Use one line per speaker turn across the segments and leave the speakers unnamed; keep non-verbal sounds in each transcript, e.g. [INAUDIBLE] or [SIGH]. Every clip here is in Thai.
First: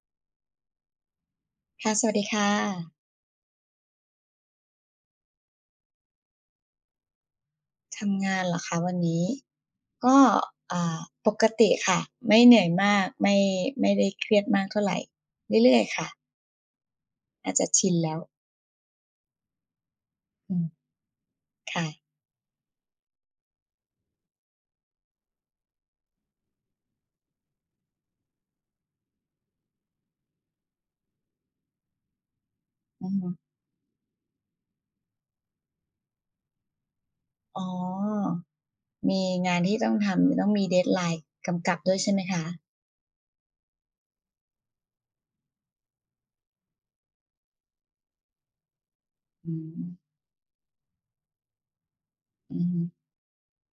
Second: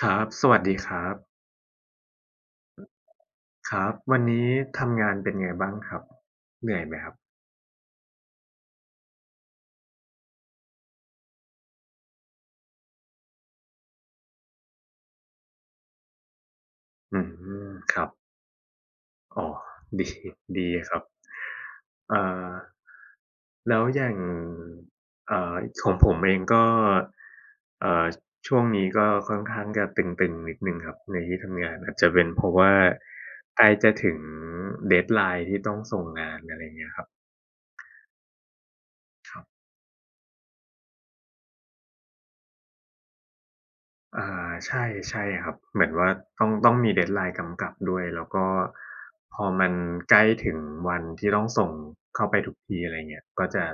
ครับ สวัสดีครับ
ค่ะสวัสดีค่ะ
ครับ วันนี้ทำงานเป็นไงบ้างครับเหนื่อยไหมครับ
ทำงานเหรอคะวันนี้ก็อ่าปกติค่ะไม่เหนื่อยมากไม่ได้เครียดมากเท่าไรเรื่อยๆค่ะ
อื
น่าจะ
ม
ชิ
ค
น
รับ
แล้ว
อ๋อ [LAUGHS] ดี
อืม
ดีครับ
ค่ะ
เอ่อแล้วอย่างเอ่อของผมเองก็เอ่อช่วงนี้ก็ค่อนข้างจะตึงๆนิดหนึ่งครับในที่ทำงานอาจจะเป็นเพราะว่า
อือฮึ
ใกล้จะถึง deadline ที่ต้องส่งงานอะไรอย่างเงี้ยครับ
อ๋อมี
ครั
งาน
บ
ที่ต้องทำจะต้องมี deadline กำกับด้วยใช่ไหมคะ
อาใช่ใช่ครับเหมือนว่าต้องมี deadline กำกับด้วยแล้วก็พอ
อื
มัน
ม
ใกล้ถึงวันที่ต้องส่งเข้าไปทุก
อือ
ที
ฮึ
อะไรเงี้ยก็จะ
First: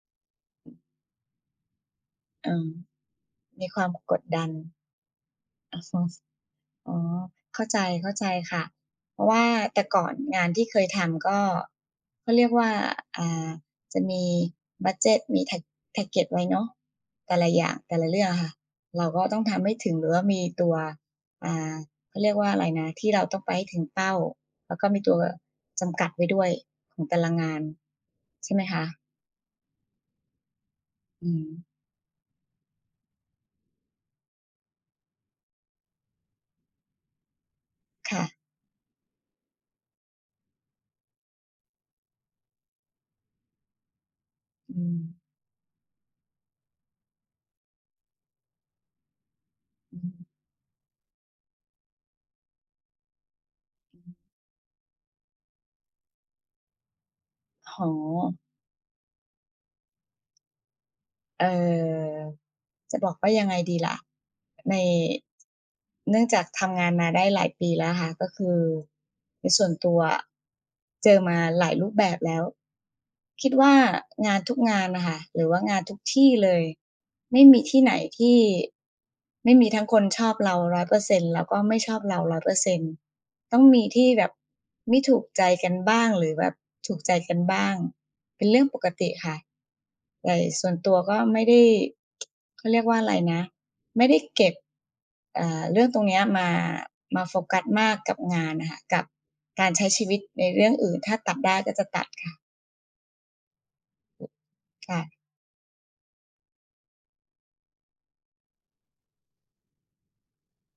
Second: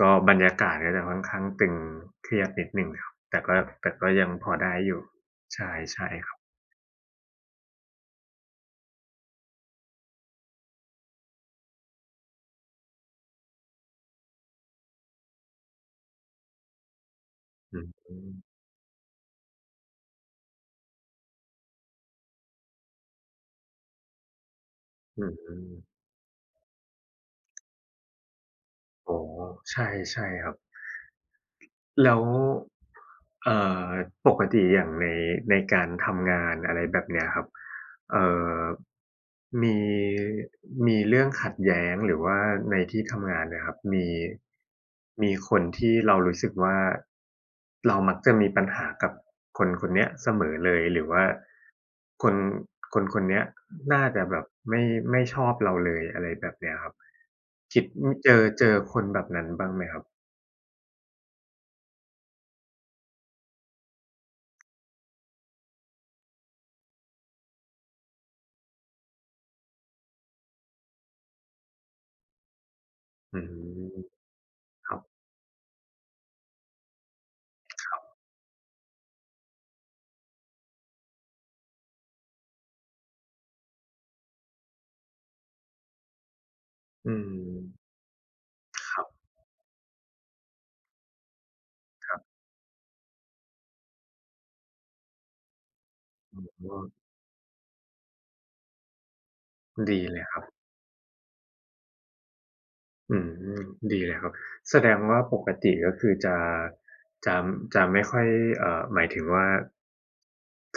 ก็บรรยากาศก็จะค่อนข้างตึงเครีย
เอ
ดนิด
อ
หนึ่งครับแต่ก็
มีความ
แต่ก็
กด
ยัง
ดั
พ
น
อได้อยู่ใช่
อะฮะ
ใช่ครับ
อ๋อ เข้าใจ เข้าใจค่ะ เพราะว่าแต่ก่อนงานที่เคยทำก็เขาเรียกว่าอ่าจะมีบัดเจตมี tag target ไว้เนาะแต่ละอย่า
อื
งแต่
ม
ละเรื่องอะค่ะเราก็ต้องทำให้ถึงหรือว่ามีตัวอ่าเขาเรียกว่าอะไรนะที่เราต้องไปให้ถึงเป้า แล้วก็มีตัว
อืม
จำกัดไว้ด้วยของแต่ละงานใช่ไหมคะ
อ๋อใช่ใช่ครับ
อืม
แล้วเอ่อปกติอย่างในการทำงานอะไรแบบเนี้ยครับ
ค่ะ
เอ่อมีมีเรื่องขัดแย้งหรือว่าในที่ทำงานเนี่ยครับมี
อืม
มีคนที่เรารู้สึกว่าเรามักจะมีปัญหากับคนคน
อื
เนี้ย
ม
เสมอเลยหรือว่าคนคนคนเนี้ยน่าจะแบบไม่ไม่ชอบเราเลยอะไรแบบเนี้ยครับคิด
อ๋อ
อือเจอคนแบบนั้นบ้างไหมครับ
เอ่อจะบอกว่ายังไงดีล่ะในเนื่องจากทำงานมาได้หลายปีแล้วค่ะก็คือในส่วนตัวอะเจอมาหลายรูปแบบแล้ว
อื
คิดว่า
ม
งานทุกงาน
ครับ
น่ะค่ะหรือว่างานทุกที่เลยไม่มีที่ไหนที่ไม่มีทั้งคนชอบเรา100%แล้วก็ไม่ชอบเรา100%ต้องมีที่แบบไม่ถูกใจกันบ้างหรือแบบถูก
อื
ใจกันบ้าง
ม
เป็นเรื่องปก
ครั
ติ
บ
ค่ะ แต่ส่วนตัวก็ไม่ได้ [TSK] เขาเรียกว่าอะไรนะไม่ได้เก็บเรื่องตรงเนี้ย
ผ
มา
มว่า
มาโฟกัสมากกับงานนะคะกับการใช้
ดี
ชี
เล
วิต
ยครับ
ในเรื่องอื่นถ้าตัดได้ก็จะตัดค่ะ
อืมดีเลยครับแสดง
ค่ะ
ว่าปกติก็คือจะจะจะไม่ค่อยหมายถึงว่า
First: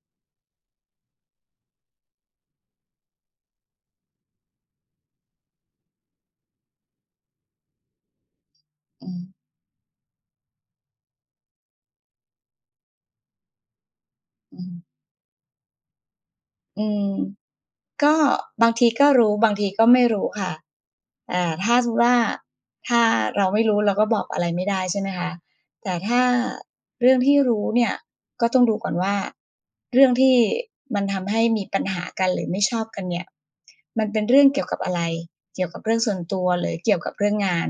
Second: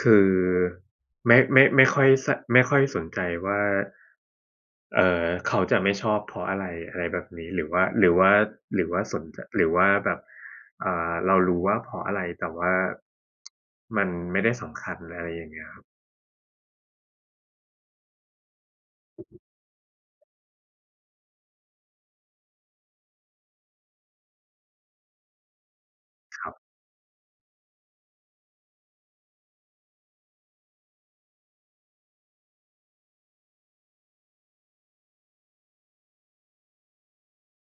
คือไม่ค่อยสไม่ค่อยสนใจว่าเขาจะไม่ชอบเพราะอะไรอะไรแบบนี้หรือว่าหรือว่า
อื
ส
ม
นจหรือว่าแบบเรารู้ว่าเพราะอะไรแต่ว่ามันไม่ได้
อื
สำคัญ
ม
อะไรอย่างเงี้ยครับ
อืม ก็บางทีก็รู้บางทีก็ไม่รู้ค่ะถ้าสมมุติว่าถ้าเราไม่รู้เราก็บอกอะไรไม่ได้ใช่ไหมคะแต่ถ้า
ครับ
เรื่องที่รู้เนี่ยก็ต้องดูก่อนว่าเรื่องที่มันทำให้มีปัญหากันหรือไม่ชอบกันเนี่ยมันเป็นเรื่องเกี่ยวกับอะไรเกี่ยวกับเรื่องส่วนตัวหรือเกี่ยวกับเรื่องงาน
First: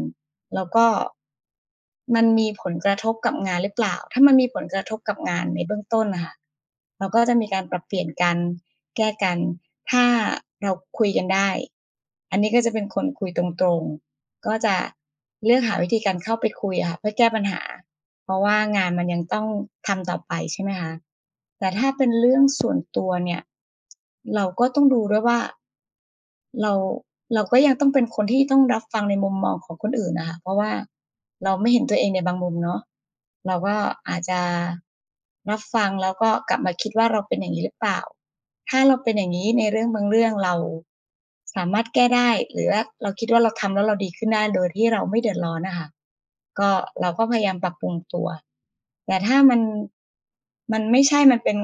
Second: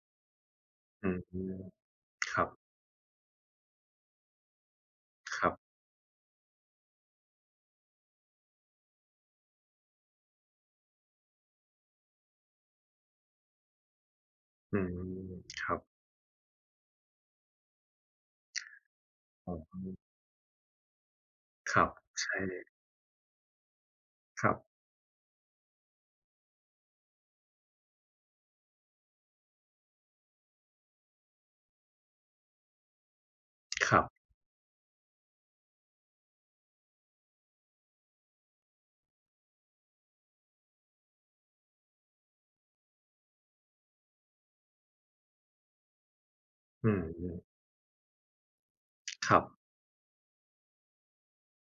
แล้วก็
อืม
มัน
ครั
มี
บ
ผลกระทบกับงานหรือเปล่า ถ้ามันมีผลกระทบกับ
ค
งาน
รั
ใน
บ
เบื้องต้นน่ะค่ะเราก็จะมีการปรับเปลี่ยนกันแก้กัน ถ้าเราคุยกันได้ อันนี้ก็จะเป็นคนคุยตรงๆ ก็จะ
อืม
เลือก
ครั
หา
บ
วิธีการเข้าไปคุยอะค่ะเพื่อแก้ปัญหา เพราะว่างานมันยังต้อง
อ๋อ
ทำต่อไปใช่ไหมคะแต่
ครั
ถ้า
บ
เป็น
ใช่
เรื่องส่วนตัวเนี่ย
ค
เรา
รับ
ก็ต้องดูด้วยว่าเราเราก็ยังต้องเป็นคนที่ต้องรับฟังในมุมมองของคนอื่นน่ะค่ะเพราะว่าเราไม่เห็นตัวเองในบางมุมเนาะเราก็
ครั
อาจ
บ
จะรับฟังแล้วก็กลับมาคิดว่าเราเป็นอย่างงี้หรือเปล่าถ้าเราเป็นอย่างงี้ในเรื่องบางเรื่องเรา สามารถแก้ได้หรือว่าเราคิดว่าเราทำแล้วเราดีขึ้นได้โดยที่เราไม่เดือดร้อนน่ะค่ะก็
อืม
เราก็พยายามปรับปรุงตัวแต่
ค
ถ้า
รับ
มันมันไม่ใช่มันเป็น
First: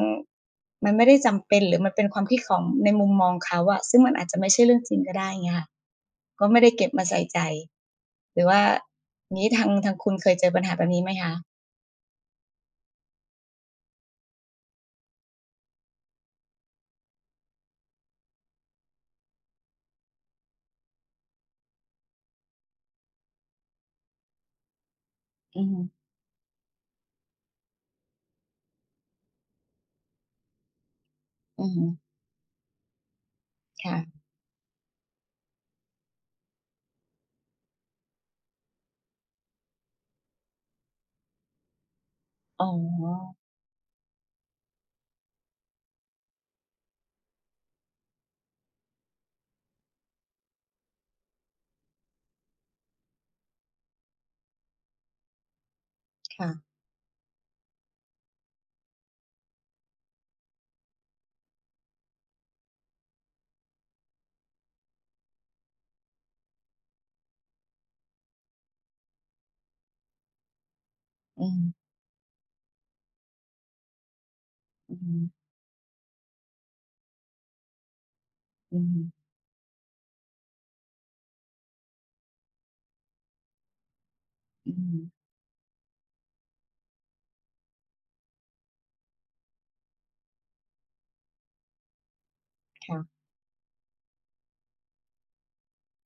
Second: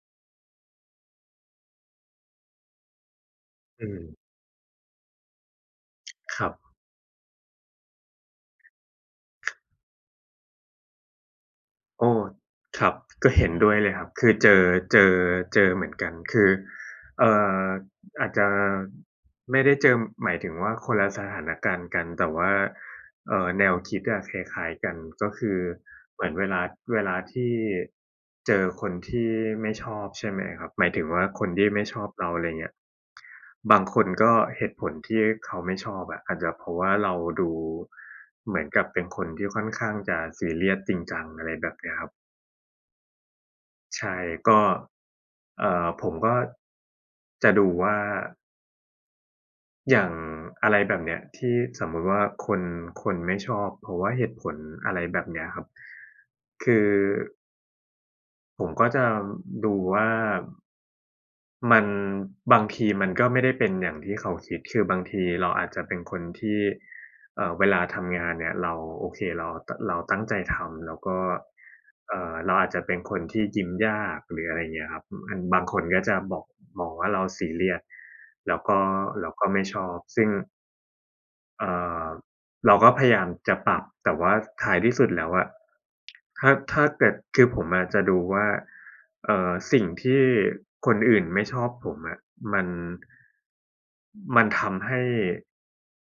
มันไม่ได้จำเป็นหรือมันเป็นความคิดของในมุมมองเขาอะ
อื
ซึ่ง
ม
มันอาจจะไม่ใช่เรื่องจริงก็ได้เงี้ยค่ะ
ค
ก็
รับ
ไม่ได้เก็บมาใส่ใจหรือว่างี้ทางคุณเคยเจอปัญหาแบบนี้ไหมคะ
โอ้ครับก็เห็นด้วยเลยครับคือเจอเจอเจอเหมือนกันคือเอ่ออาจจะไม่ได้เจอหมายถึงว่าคนละสถานการณ์กันแต่ว่า เอ่อแนวคิดอะคล้ายๆกันก็คือ
อือฮึ
เหมือนเวลาที่เจอคนที่ไม่ชอบใช่ไหมครับหมายถึงว่าคน
อื
ที่
อฮึ
ไม่ชอบเราอะไรเงี้ยบางคน
ค่ะ
ก็เหตุผลที่เขาไม่ชอบอะอาจจะเพราะว่าเราดูเหมือนกับเป็นคนที่ค่อนข้างจะซีเรียสจริงจังอะไรแบบเนี้ยครับ
อ๋อ
ใช่ก็ผมก็จะดูว่า อย่างอะไรแบบเนี้ยที่สมมุติว่าคนคนไม่ชอบเพราะว่าเหตุผลอะไรแบบเนี้ยครับ
ค่ะ
คือผมก็จะดูว่า มันบางทีมันก็ไม่ได้เป็นอย่างที่เขาคิดคือบางทีเราอาจจะเป็นคนที่เวลาทำงานเนี่ยเราโอเคเราตเราตั้งใจทำแล้วก็
อืม
เราอาจจะเป็นคนที่ยิ้มยากหรืออะไรอย่างเงี้ย
อื
ค
อ
รับ
ฮึ
อันบางคนก็จะบอกมองว่าเราซีเรียสแล้วก็
อือฮึ
แล้วก็ไม่ชอบซึ่งเอ่อ เราก็พยายามจะปรับแต่ว่า
อื
ท้า
อ
ยที่
ฮึ
สุดแล้วอะถ้าเกิดคือผมอะจะดูว่าสิ่งที่คนอื่นไม่ชอบผมอะมัน
ค่ะ
มันทำให้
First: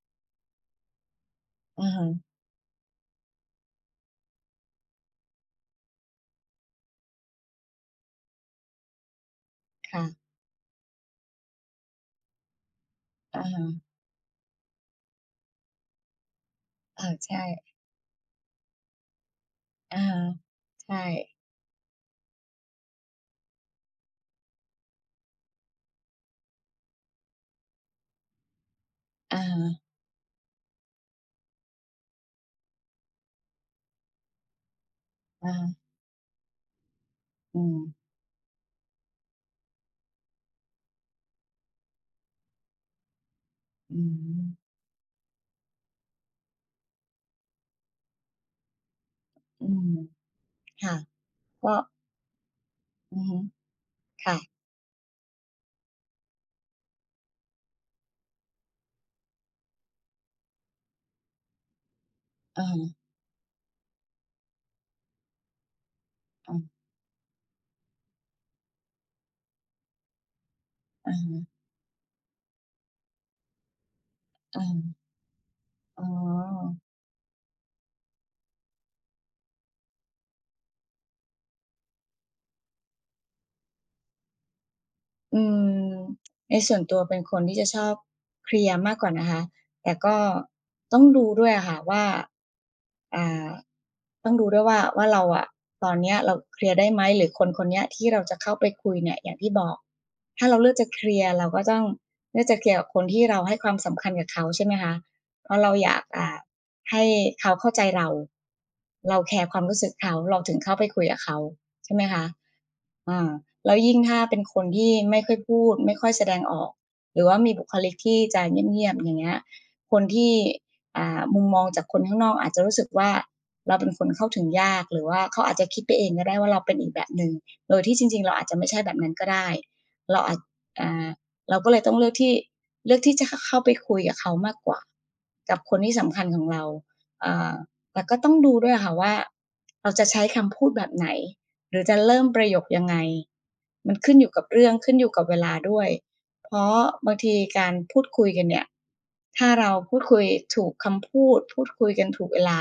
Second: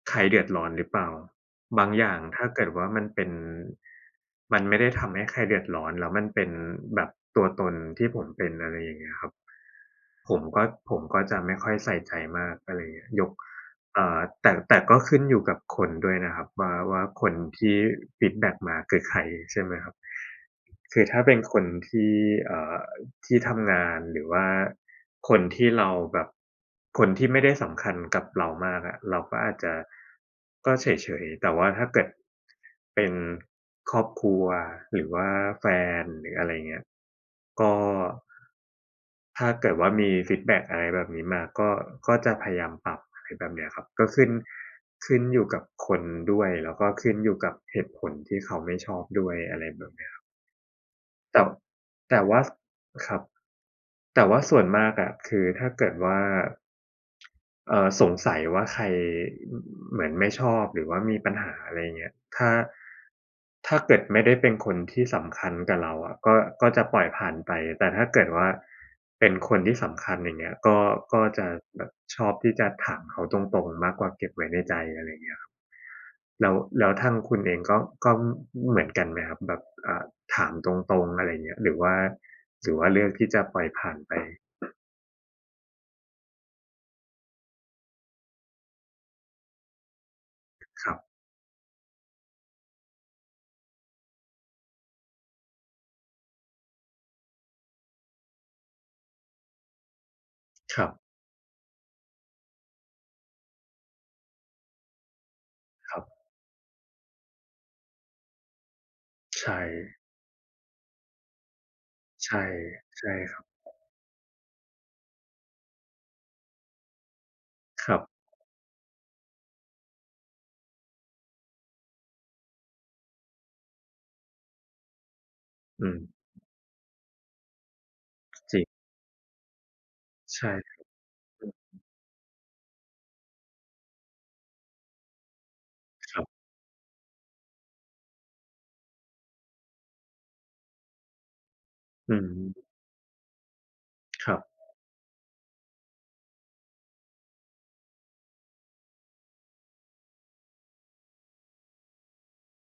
ใครเดือดร้อนหรือเปล่าบา
อะ
งอย่าง
ฮะ
ถ้าเกิดว่ามันเป็นมันไม่ได้ทำให้ใครเดือดร้อนแล้วมันเป็นแบบตัวตนที่ผมเป็นอะไรอย่างเงี้ยครับ
ค่ะ
ผมก็ผมก็จะไม่ค่อยใส่ใจมากอะไรอย่างเงี้ยยก
อะฮะ
อ่าแต่แต่ก็ขึ้นอยู่กับคนด้วยนะครับว่า
เอ
ว่า
อ
คน
ใช่
ที่ฟีดแบ็กมาคือใครใช่ไหมครับ
อะฮะใช่
คือถ้าเป็นคนที่เอ่อที่ทำงานหรือว่าคนที่เราแบบคนที่ไม่ได้สำคัญกับเรามากอะเราก็
อะ
อาจ
ฮะ
จะก็เฉยๆแต่ว่าถ้าเกิดเป็นครอบครัวหรือว่า
อะ
แฟ
ฮะ
นหรืออะไรเงี้ย
อื
ก็
ม
ถ้าเกิดว่ามีฟีดแบ็กอะไรแบบนี้มาก็ก็จะพยายามปรับอะไรแบบเนี้ยครับ
อื
ก็ขึ้น
ม
ขึ้นอยู่กับคนด้วยแล้วก็ขึ้นอยู่กับเหตุผลที่เขาไม่ชอบด้วยอะไร
อื
แบ
ม
บเนี้ย
ค่ะ
แต่
ก็
แต่ว่าครั
อื
บ
อฮึ
แต่
ค่ะ
ว่าส่วนมากอะคือถ้าเกิดว่าสงสัยว่าใครอเหมือนไม่ชอบหรือว่ามีปัญหาอะไรเงี้ยถ้า
อะฮะ
เกิดไม่ได้เป็นคนที่สำคัญกับเราอะก็
อะ
ก็จะปล่อยผ่านไปแต่ถ้าเกิดว่าเป็นคนที่สำคัญอย่างเงี้ยก็
อะอ
ก็
ฮะ
จะแบบชอบที่จะถามเขาตรงๆมากกว่าเก็บไว้ใน
อะ
ใจ
ฮะ
อะไรเงี้ยครับ
อ๋อ
แล้วทางคุณเองก็ก็เหมือนกันไหมครับแบบถามตรงๆอะไรอย่างเงี้ยหรือว่าเลือกที่จะปล่อยผ่านไป
อืมในส่วนตัวเป็นคนที่จะชอบเคลียร์มากกว่านะคะแต่ก็
ครับ
ต้องดูด้วยอะค่ะว่าอ่าต้องดูด้วยว่าเราอะตอนเนี้ยเราเคลียร์ได้ไหมหรือคนคนเนี้ยที่เราจะเข้าไปคุยเนี่ยอย่างที่บอกถ้าเราเลือ
ค
ก
รั
จะ
บ
เคลียร์เราก็ต้องเลือกจะเคลียร์กับคนที่เราให้ความสำคัญกับเขาใช่ไหมคะเพราะเราอ
ค
ยา
รั
ก
บ
ให้เขาเข้าใจเราเราแคร์ค
ใช่
วามรู้สึกเขาเราถึงเข้าไปคุยกับเขาใช่ไหมคะ
ใช่ใช่
อา
ครับ
แล้วยิ่งถ้าเป็นคนที่ไม่ค่อยพูดไม่ค่อยแสดงออกหรือว่ามีบุค
ค
ลิก
รั
ที่
บ
จะเงียบๆอย่างเงี้ยคนที่มุมมองจากคนข้างนอกอาจจะรู้สึกว่าเราเป็นคนเข้าถึงยากหรือว่าเขาอาจจะคิด
อื
ไป
ม
เองก็ได้ว่าเราเป็นอีกแบบหนึ่งโดยที่จริงๆเราอาจ
จ
จะ
ริง
ไม่ใช่แบบนั้นก็ได้เราอาจ
ใช่
อ่าเราก็เลยต้องเลือกที่เลือกที่จะขเข้าไปคุยกับเขามากกว่ากับคนที่
ค
สำ
รั
คัญข
บ
องเราอ่าแต่ก็ต้องดูด้วยอะค่ะว่าเราจะใช้คำพูดแบบไหน หรือจะ
อื
เริ่ม
ม
ประโยคยังไงมันขึ้นอ
ค
ยู่
รับ
กับเรื่องขึ้นอยู่กับเวลาด้วยเพราะบางทีการพูดคุยกันเนี่ยถ้าเราพูดคุยถูกคำพูดพูดคุยกันถูกเวลา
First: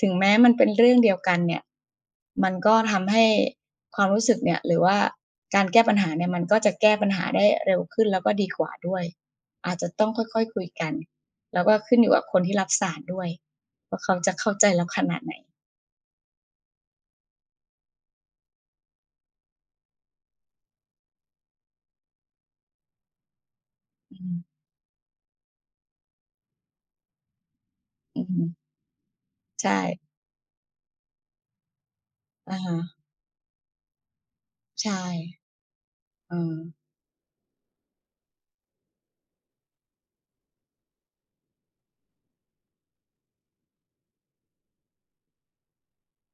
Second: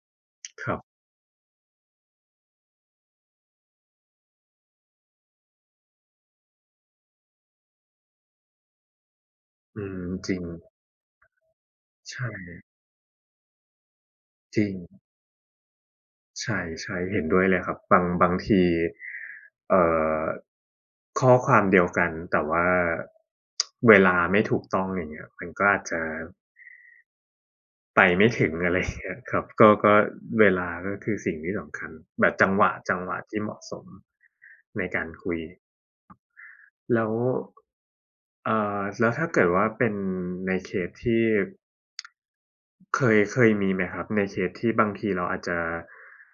ถึงแม้มันเป็
ค
น
รั
เรื่อ
บ
งเดียวกันเนี่ยมันก็ทำให้ความรู้สึกเนี่ยหรือว่าการแก้ปัญหาเนี่ยมันก็จะแก้ปัญหาได้เร็วขึ้นแล้วก็ดีกว่าด้วยอาจ
อื
จะต้
ม
อง
จริ
ค่
ง
อยๆคุยกันแล้วก็ขึ้นอยู่กับคน
ใช่
ที่รับสารด้วยว่าเขาจะเข้า
จ
ใจ
ริง
เราขนาดไหน
ใช่ๆเห็นด้วยเลยครับบางบางทีเอ่อข้อความเดียวกันแต่ว่าเวลา
อื
ไม่
ม
ถูกต้องอย่างเงี้ยมันก็อาจจะ ไป
อือ
ไม่
ฮึ
ถึงอะไรอย่างเงี้ยครับก็
ใช่
ก็เวลาก็คือสิ่งที่สำคัญแบบจัง
อะ
หวะ
ฮะ
จังหวะที่เหมาะสมใน
ใช่
การคุย
เออ
แล้วแล้วถ้าเกิดว่าเป็นในเคสที่เคยมีไหมครับในเคสที่บางทีเราอาจจะ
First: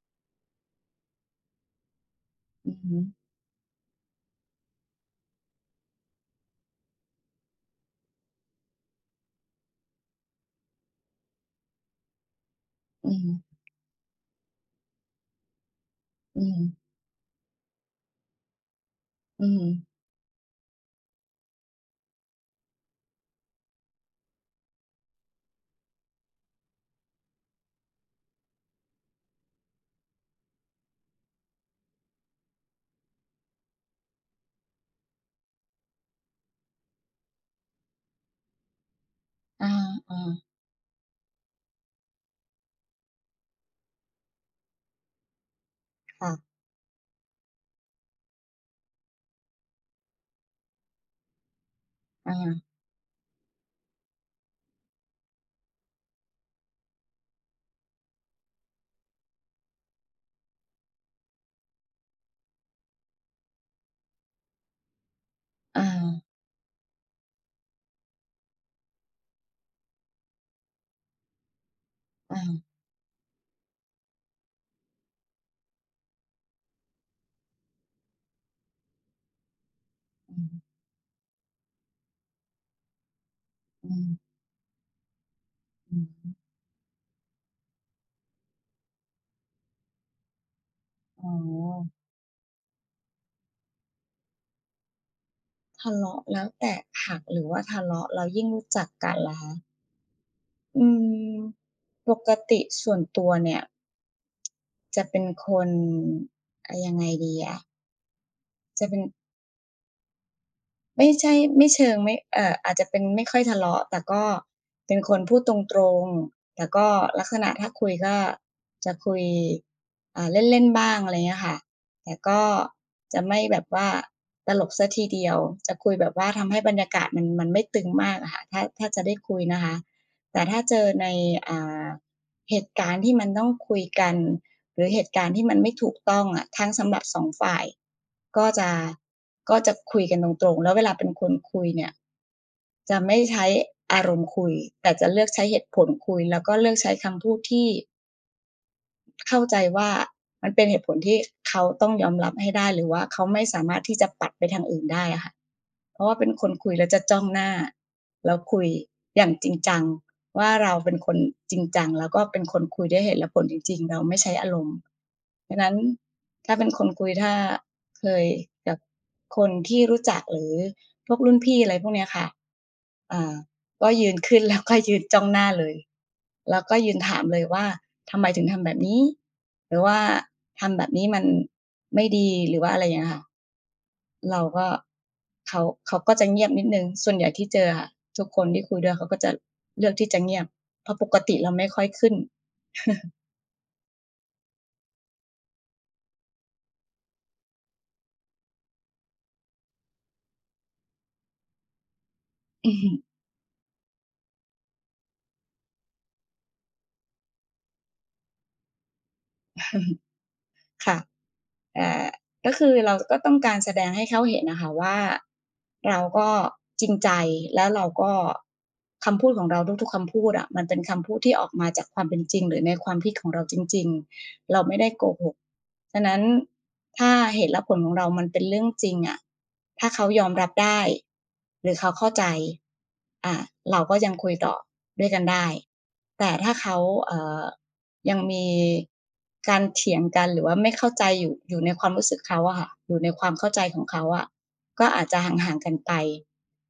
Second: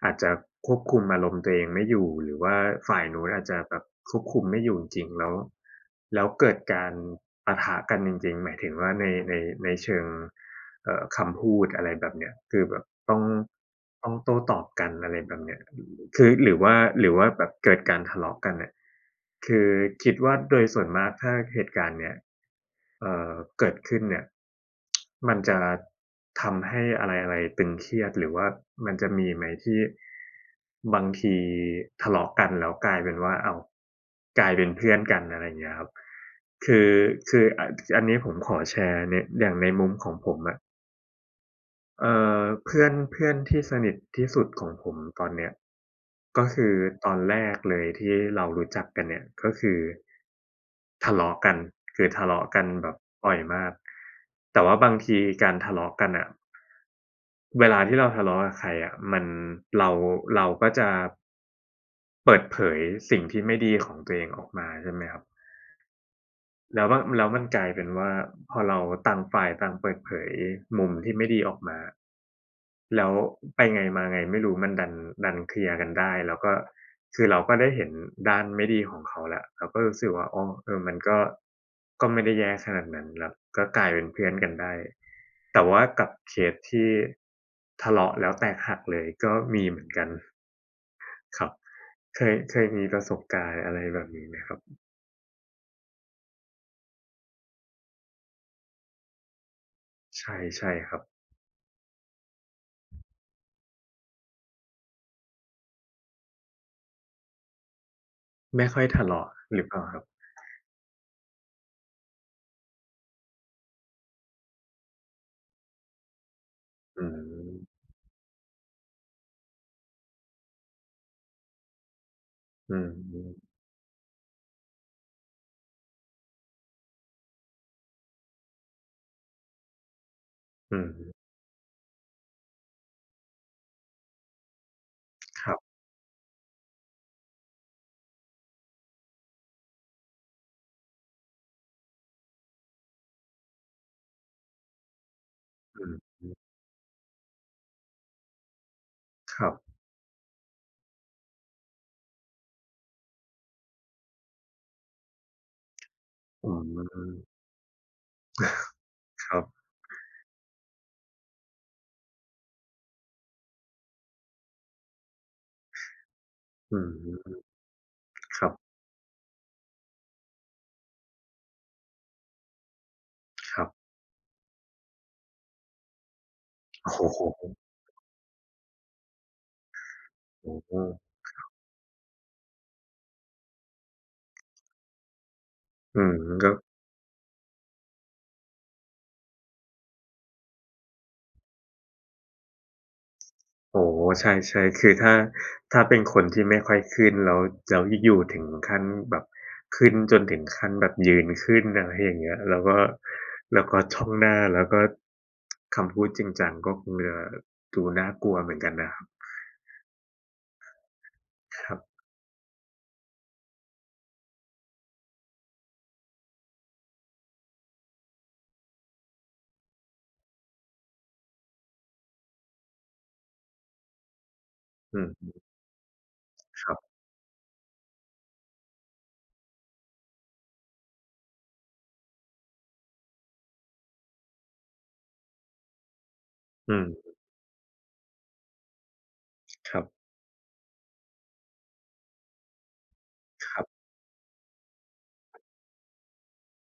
อาจจะควบคุมอารมณ์ตัวเองไม่อยู่หรือว่า
อือฮึ
ฝ่ายนู้นอาจจะแบบควบคุมไม่อยู่จริงๆแล้วแล้วเกิดการปะทะกันจริงๆหมายถึงว่าในในเชิงคำพูดอะไรแบบเนี้ยคือแบบ
อื
ต้อง
ม
ต้องโต้ตอบกันอะไรแบบเนี้ย คือ
อื
หรือ
ม
ว่าหรือว่าแบบเกิดการทะเลาะกันเนี่ย
อื
คื
ม
อคิดว่าโดยส่วนมากถ้าเหตุการณ์เนี้ยเอ่อเกิดขึ้นเนี่ยมันจะทำให้อะไรๆตึงเครียดหรือว่ามันจะมีไหมที่บางทีทะเลาะกันแล้วกลายเป็นว่าอ้าวกลายเป็นเพื่อนกันอะไรอย่างเงี้ยครับคือคืออันนี้ผมขอแชร์ในอย่างใน
อ
มุมของผ
า
มอะ เอ่เพื่อนเพื่อนที่สนิทที่สุดของผมตอนเนี้ย
ๆค่ะ
ก็คือตอนแรกเลยที่เรารู้จักกันเนี่ยก็คือทะเลาะกันคือทะ
อา
เลาะกันแบบบ่อยมากแต่ว่าบางทีการทะเลาะกันน่ะเวลาที่เราทะเลาะกับใครอะมันเราเราก็จะเปิดเผยสิ่งที่ไม่ดีของตัวเองออกมาใช่ไหมครับ
อา
แล้วมันกลายเป็นว่าพอเราต่างฝ่ายต่างเปิดเผยมุมที่ไม่ดีออกมา
อา
แล้วไปไงมาไงไม่รู้มันดันเคลียร์กันได้แล้วก็คือเราก็ได้เห็นด้านไม่ดีของเขาแล้วเราก็รู้สึกว่า
อื
อ้อ
ม
เออมันก็ไม่ได้แย่ขนาดนั้นแล้วก็กลา
อื
ยเป็นเพื่อ
ม
นกันได้แต่ว่า
อื
กั
อ
บ
ฮึ
เคสที่ทะเลาะแล้วแตกหักเลยก็มีเหมือนกัน
อ๋อ
ครับเคยมีประสบการณ์อะไรแบบนี้ไหมครับ
ทะเลาะแล้วแตกหักหรือว่าทะเลาะแล้วยิ่งรู้จักกันล่ะคะ
ใช่ใช่
อื
ครับ
ม ปกติส่วนตัวเนี่ยจะเป็นคนยังไงดีอะ
ไม่ค่อ
จะ
ย
เป็น
ทะเลาะหรือเปล่าครับ
ไม่ใช่ไม่เชิงไม่อาจจะเป็นไม่ค่อยทะเลาะแต่ก็เป็นคนพูดตรงๆแต่ก็
อื
ลักษณะถ้า
ม
คุยก็จะคุยเล่นๆบ้างอะไรเงี้ยค่ะแต่ก็
อื
จะไม่
ม
แบบว่าตลกเสียทีเดียวจะคุยแบบว่าทำให้บรรยากาศมันมันไม่ตึงมากอะค่ะถ้าถ้าจะได้คุยนะคะแต่ถ้าเจ
อื
อ
ม
ในอ่าเหตุการณ์ที่มันต้องคุยกัน หรือเหตุการณ์
ค
ที่
รั
มัน
บ
ไม่ถูกต้องอ่ะทั้งสำหรับสองฝ่ายก็จะก็จะคุยกันตรงๆแล้วเวลาเป็นคนคุยเนี่ยจะไม่ใช้อารมณ์คุยแต่จะเลือกใช้เหตุผ
อื
ล
ม
คุยแล้วก็เลือกใช้คำพูดที่
ค
เข้า
รับ
ใจว่ามันเป็นเหตุผลที่เขาต้องยอมรับให้ได้หรือว่าเขาไม่สามารถที่จะปัดไปทางอื่นได้อะค่ะเพราะว่าเป็นค
อื
นคุยแล้วจะจ้องห
ม
น้าแล้วคุยอ
ค
ย่าง
รั
จริง
บ
จังว่าเราเป็นคนจริงจังแล้วก็เป็นคนคุยด้วยเหตุและผลจริงๆเราไม่ใช้อารมณ์ดังนั้นถ้าเป็น
อื
คนคุยถ้า
ม
เคย
ครับ
กับคนที่รู้จักหรือพวกรุ่นพี่อะไรพวกเนี้ยค่ะอ่า
ครับ
ก็ยืนขึ้น [LAUGHS] แล้วก็ยืนจ้องหน้าเลยแล้วก็ยืน
โอ้โฮ
ถามเลยว่าทำไมถึงทำแบบนี้หรือว่า
โอ้โฮ
ทำแบบนี้มันไม่ดีหรือว่าอะไรอย่างเงี้ยค่ะเราก็เขาเขา
อืม
ก็จะเงี
ก็
ยบนิดหนึ่งส่วนใหญ่ที่เจออะทุกคนที่คุยด้วยเขาก็จะเลือกที่จะเงียบเพราะปกติเราไม่ค่อยขึ้น [LAUGHS]
โอ้โฮใช่ๆคือถ้าเป็นคนที่ไม่ค่อยขึ้นแล้วแล้วอยู่ๆถึงขั้นแบบขึ้นจนถึงขั้นแบบยืนขึ้นอะไรอย่างเงี้ยแล้ว
อื
ก็
อฮึ
แล้วก็จ้องหน้าแล้วก็คำพูดจริงจังก็คงจะดูน่ากลัวเหมือนกันนะครับ
ค่ะ
ครับ
อ่าก็คือเราก็ต้องการแสดงให้เขาเห็นน่ะค่ะว่าเราก็จริงใจแล้วเราก็คำพูดของเราทุกๆคำพูดอะมันเป็นคำพูดที่ออกมาจากความเป็นจริงหรือในความคิดของเราจริงๆเราไม่ได้
อื
โกห
ม
กฉะนั้น
ครับ
ถ้าเหตุและผลของเรามันเป็นเรื่องจริงอะถ้าเขายอมรับได้หรือเขาเข้าใจอ่าเราก็ยังคุยต่อด้วยกันได้แต่ถ้า
อื
เขา
ม
เอ่อ ยังมีการ
ครั
เถีย
บ
งกันหรือว่าไม่เข้าใจอยู่อยู่ในความรู้สึกเขาอะค่ะอยู่ในความเข้า
ค
ใจ
รั
ข
บ
องเขาอะก็อาจจะห่างๆกันไป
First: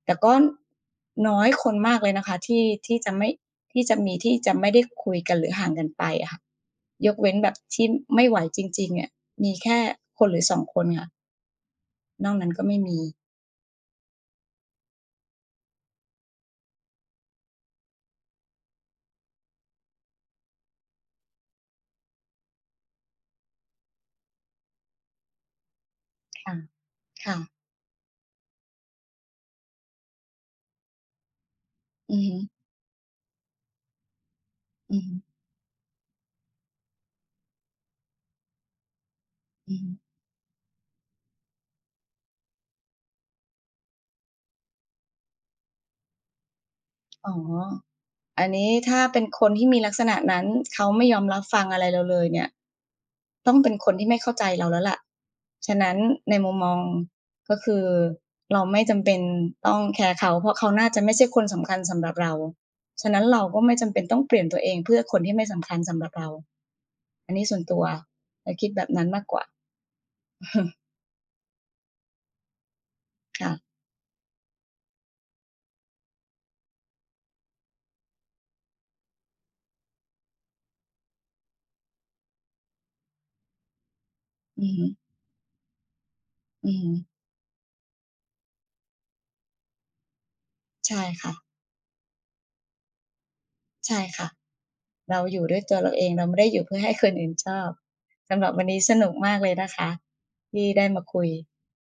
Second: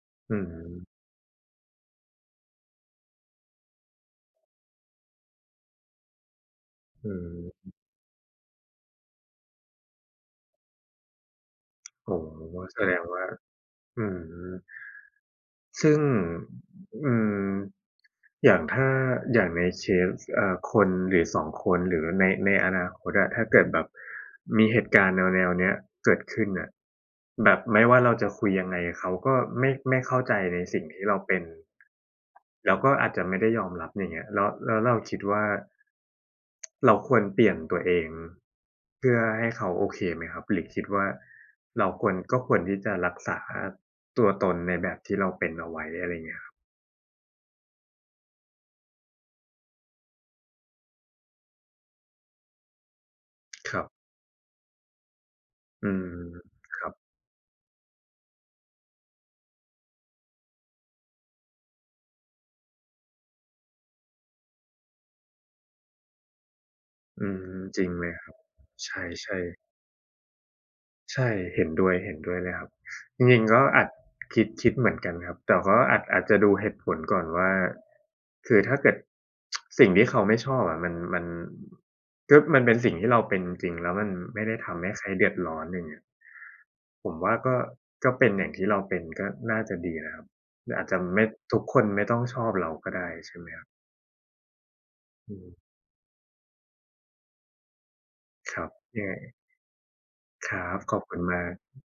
แต่ก็
อืม
น้อยคนมากเลยนะคะที่ที่จะไม่ที่จะมีที่จะไม่ได้คุยกันหรือห่างกันไปอะค่ะ
อื
ยกเว้นแบบ
ม
ที่ไม่ไหวจริงๆเนี่ยมีแค่คนหรือ2คนค่ะ
โอ้
นอกนั้น
โฮ
ก็ไม่
แสด
มี
งว่าอืม ซึ่งอืมอย่างถ้าอย่างในเคสคนหรือ2คนหรือในอนาคตอะถ้าเกิดแบบมีเหตุการณ์แนวๆเนี้ยเกิดขึ้น
ค่ะ
น่ะ
ค่ะ
แบบไม่ว่าเราจะคุยยังไงเขาก็ไม่เข้าใจในสิ่งที่เราเป็น
อือฮึ
แล้วก็อาจจะไม่ได้ยอมรับอย่างเงี้ยแล้วแล้วเรา
อือฮึ
คิดว่าเราควรเปลี่ยนตัวเองเพื่อให้เขา
อือ
โอ
ฮึ
เคไหมครับหรือคิดว่าเราควรก็ควรที่จะรักษาตัวตนในแบบที่เราเป็นเอาไว้อะไรเงี้ยครับ
อ๋ออันนี้ถ้าเป็นคนที่มีลักษณะนั้นเขาไม่ยอมรับฟังอะไรเราเลยเนี่ย ต้องเป็
ค
น
รั
คน
บ
ที่ไม่เข้าใจเราแล้วล่ะฉะ
อื
นั้น
ม
ในมุมมอ
ค
ง
รับ
ก็คือเราไม่จำเป็นต้องแคร์เขาเพราะเขาน่าจะไม่ใช่คนสำคัญสำหรับเรา ฉะนั้นเราก็ไม่จำเป็นต้องเปลี่ยนตัวเองเพื่อคนที่ไม่สำคัญสำหรับเรา
อื
อันนี้ส่ว
ม
น
จ
ตัว
ริงเลยครับ
เราคิดแบบ
ใช่
นั้นมากก
ใช่
ว่า
ใช่เห็นด้วยเห็นด้วยเลยครับจริง
ค่ะ
ๆก็อาจคิดเหมือนกันครับแต่ก็อาจจะดูเหตุผลก่อนว่าคือถ้าเกิดสิ่งที่เขาไม่ชอบอะมันก็มันเป็นสิ่งที่เราเป็นจริงๆแล้วมันไม่ได้
อือ
ทำ
ฮึ
ให้ใครเดือดร้อนอย่างเงี้ย
อือฮึ
ผมว่าก็เป็นอย่างที่เราเป็นก็น่าจะดีนะครับอาจจะ
ใช่
ไม่
ค่ะ
ทุกคนไม่ต้องชอบเราก็ได้ใช่ไหมครับ
ใช่ค่ะเรา
อื
อยู่
ม
ด้วยตัวเราเองเราไม่ได้อยู่เพื่อให้คนอื่นชอบ สำหรั
ค
บวั
รั
น
บ
นี้ส
ยัง
นุ
ไง
กมากเลยนะคะ
ครั
ที่
บ
ได้
ขอบ
มา
คุณ
คุย
มาก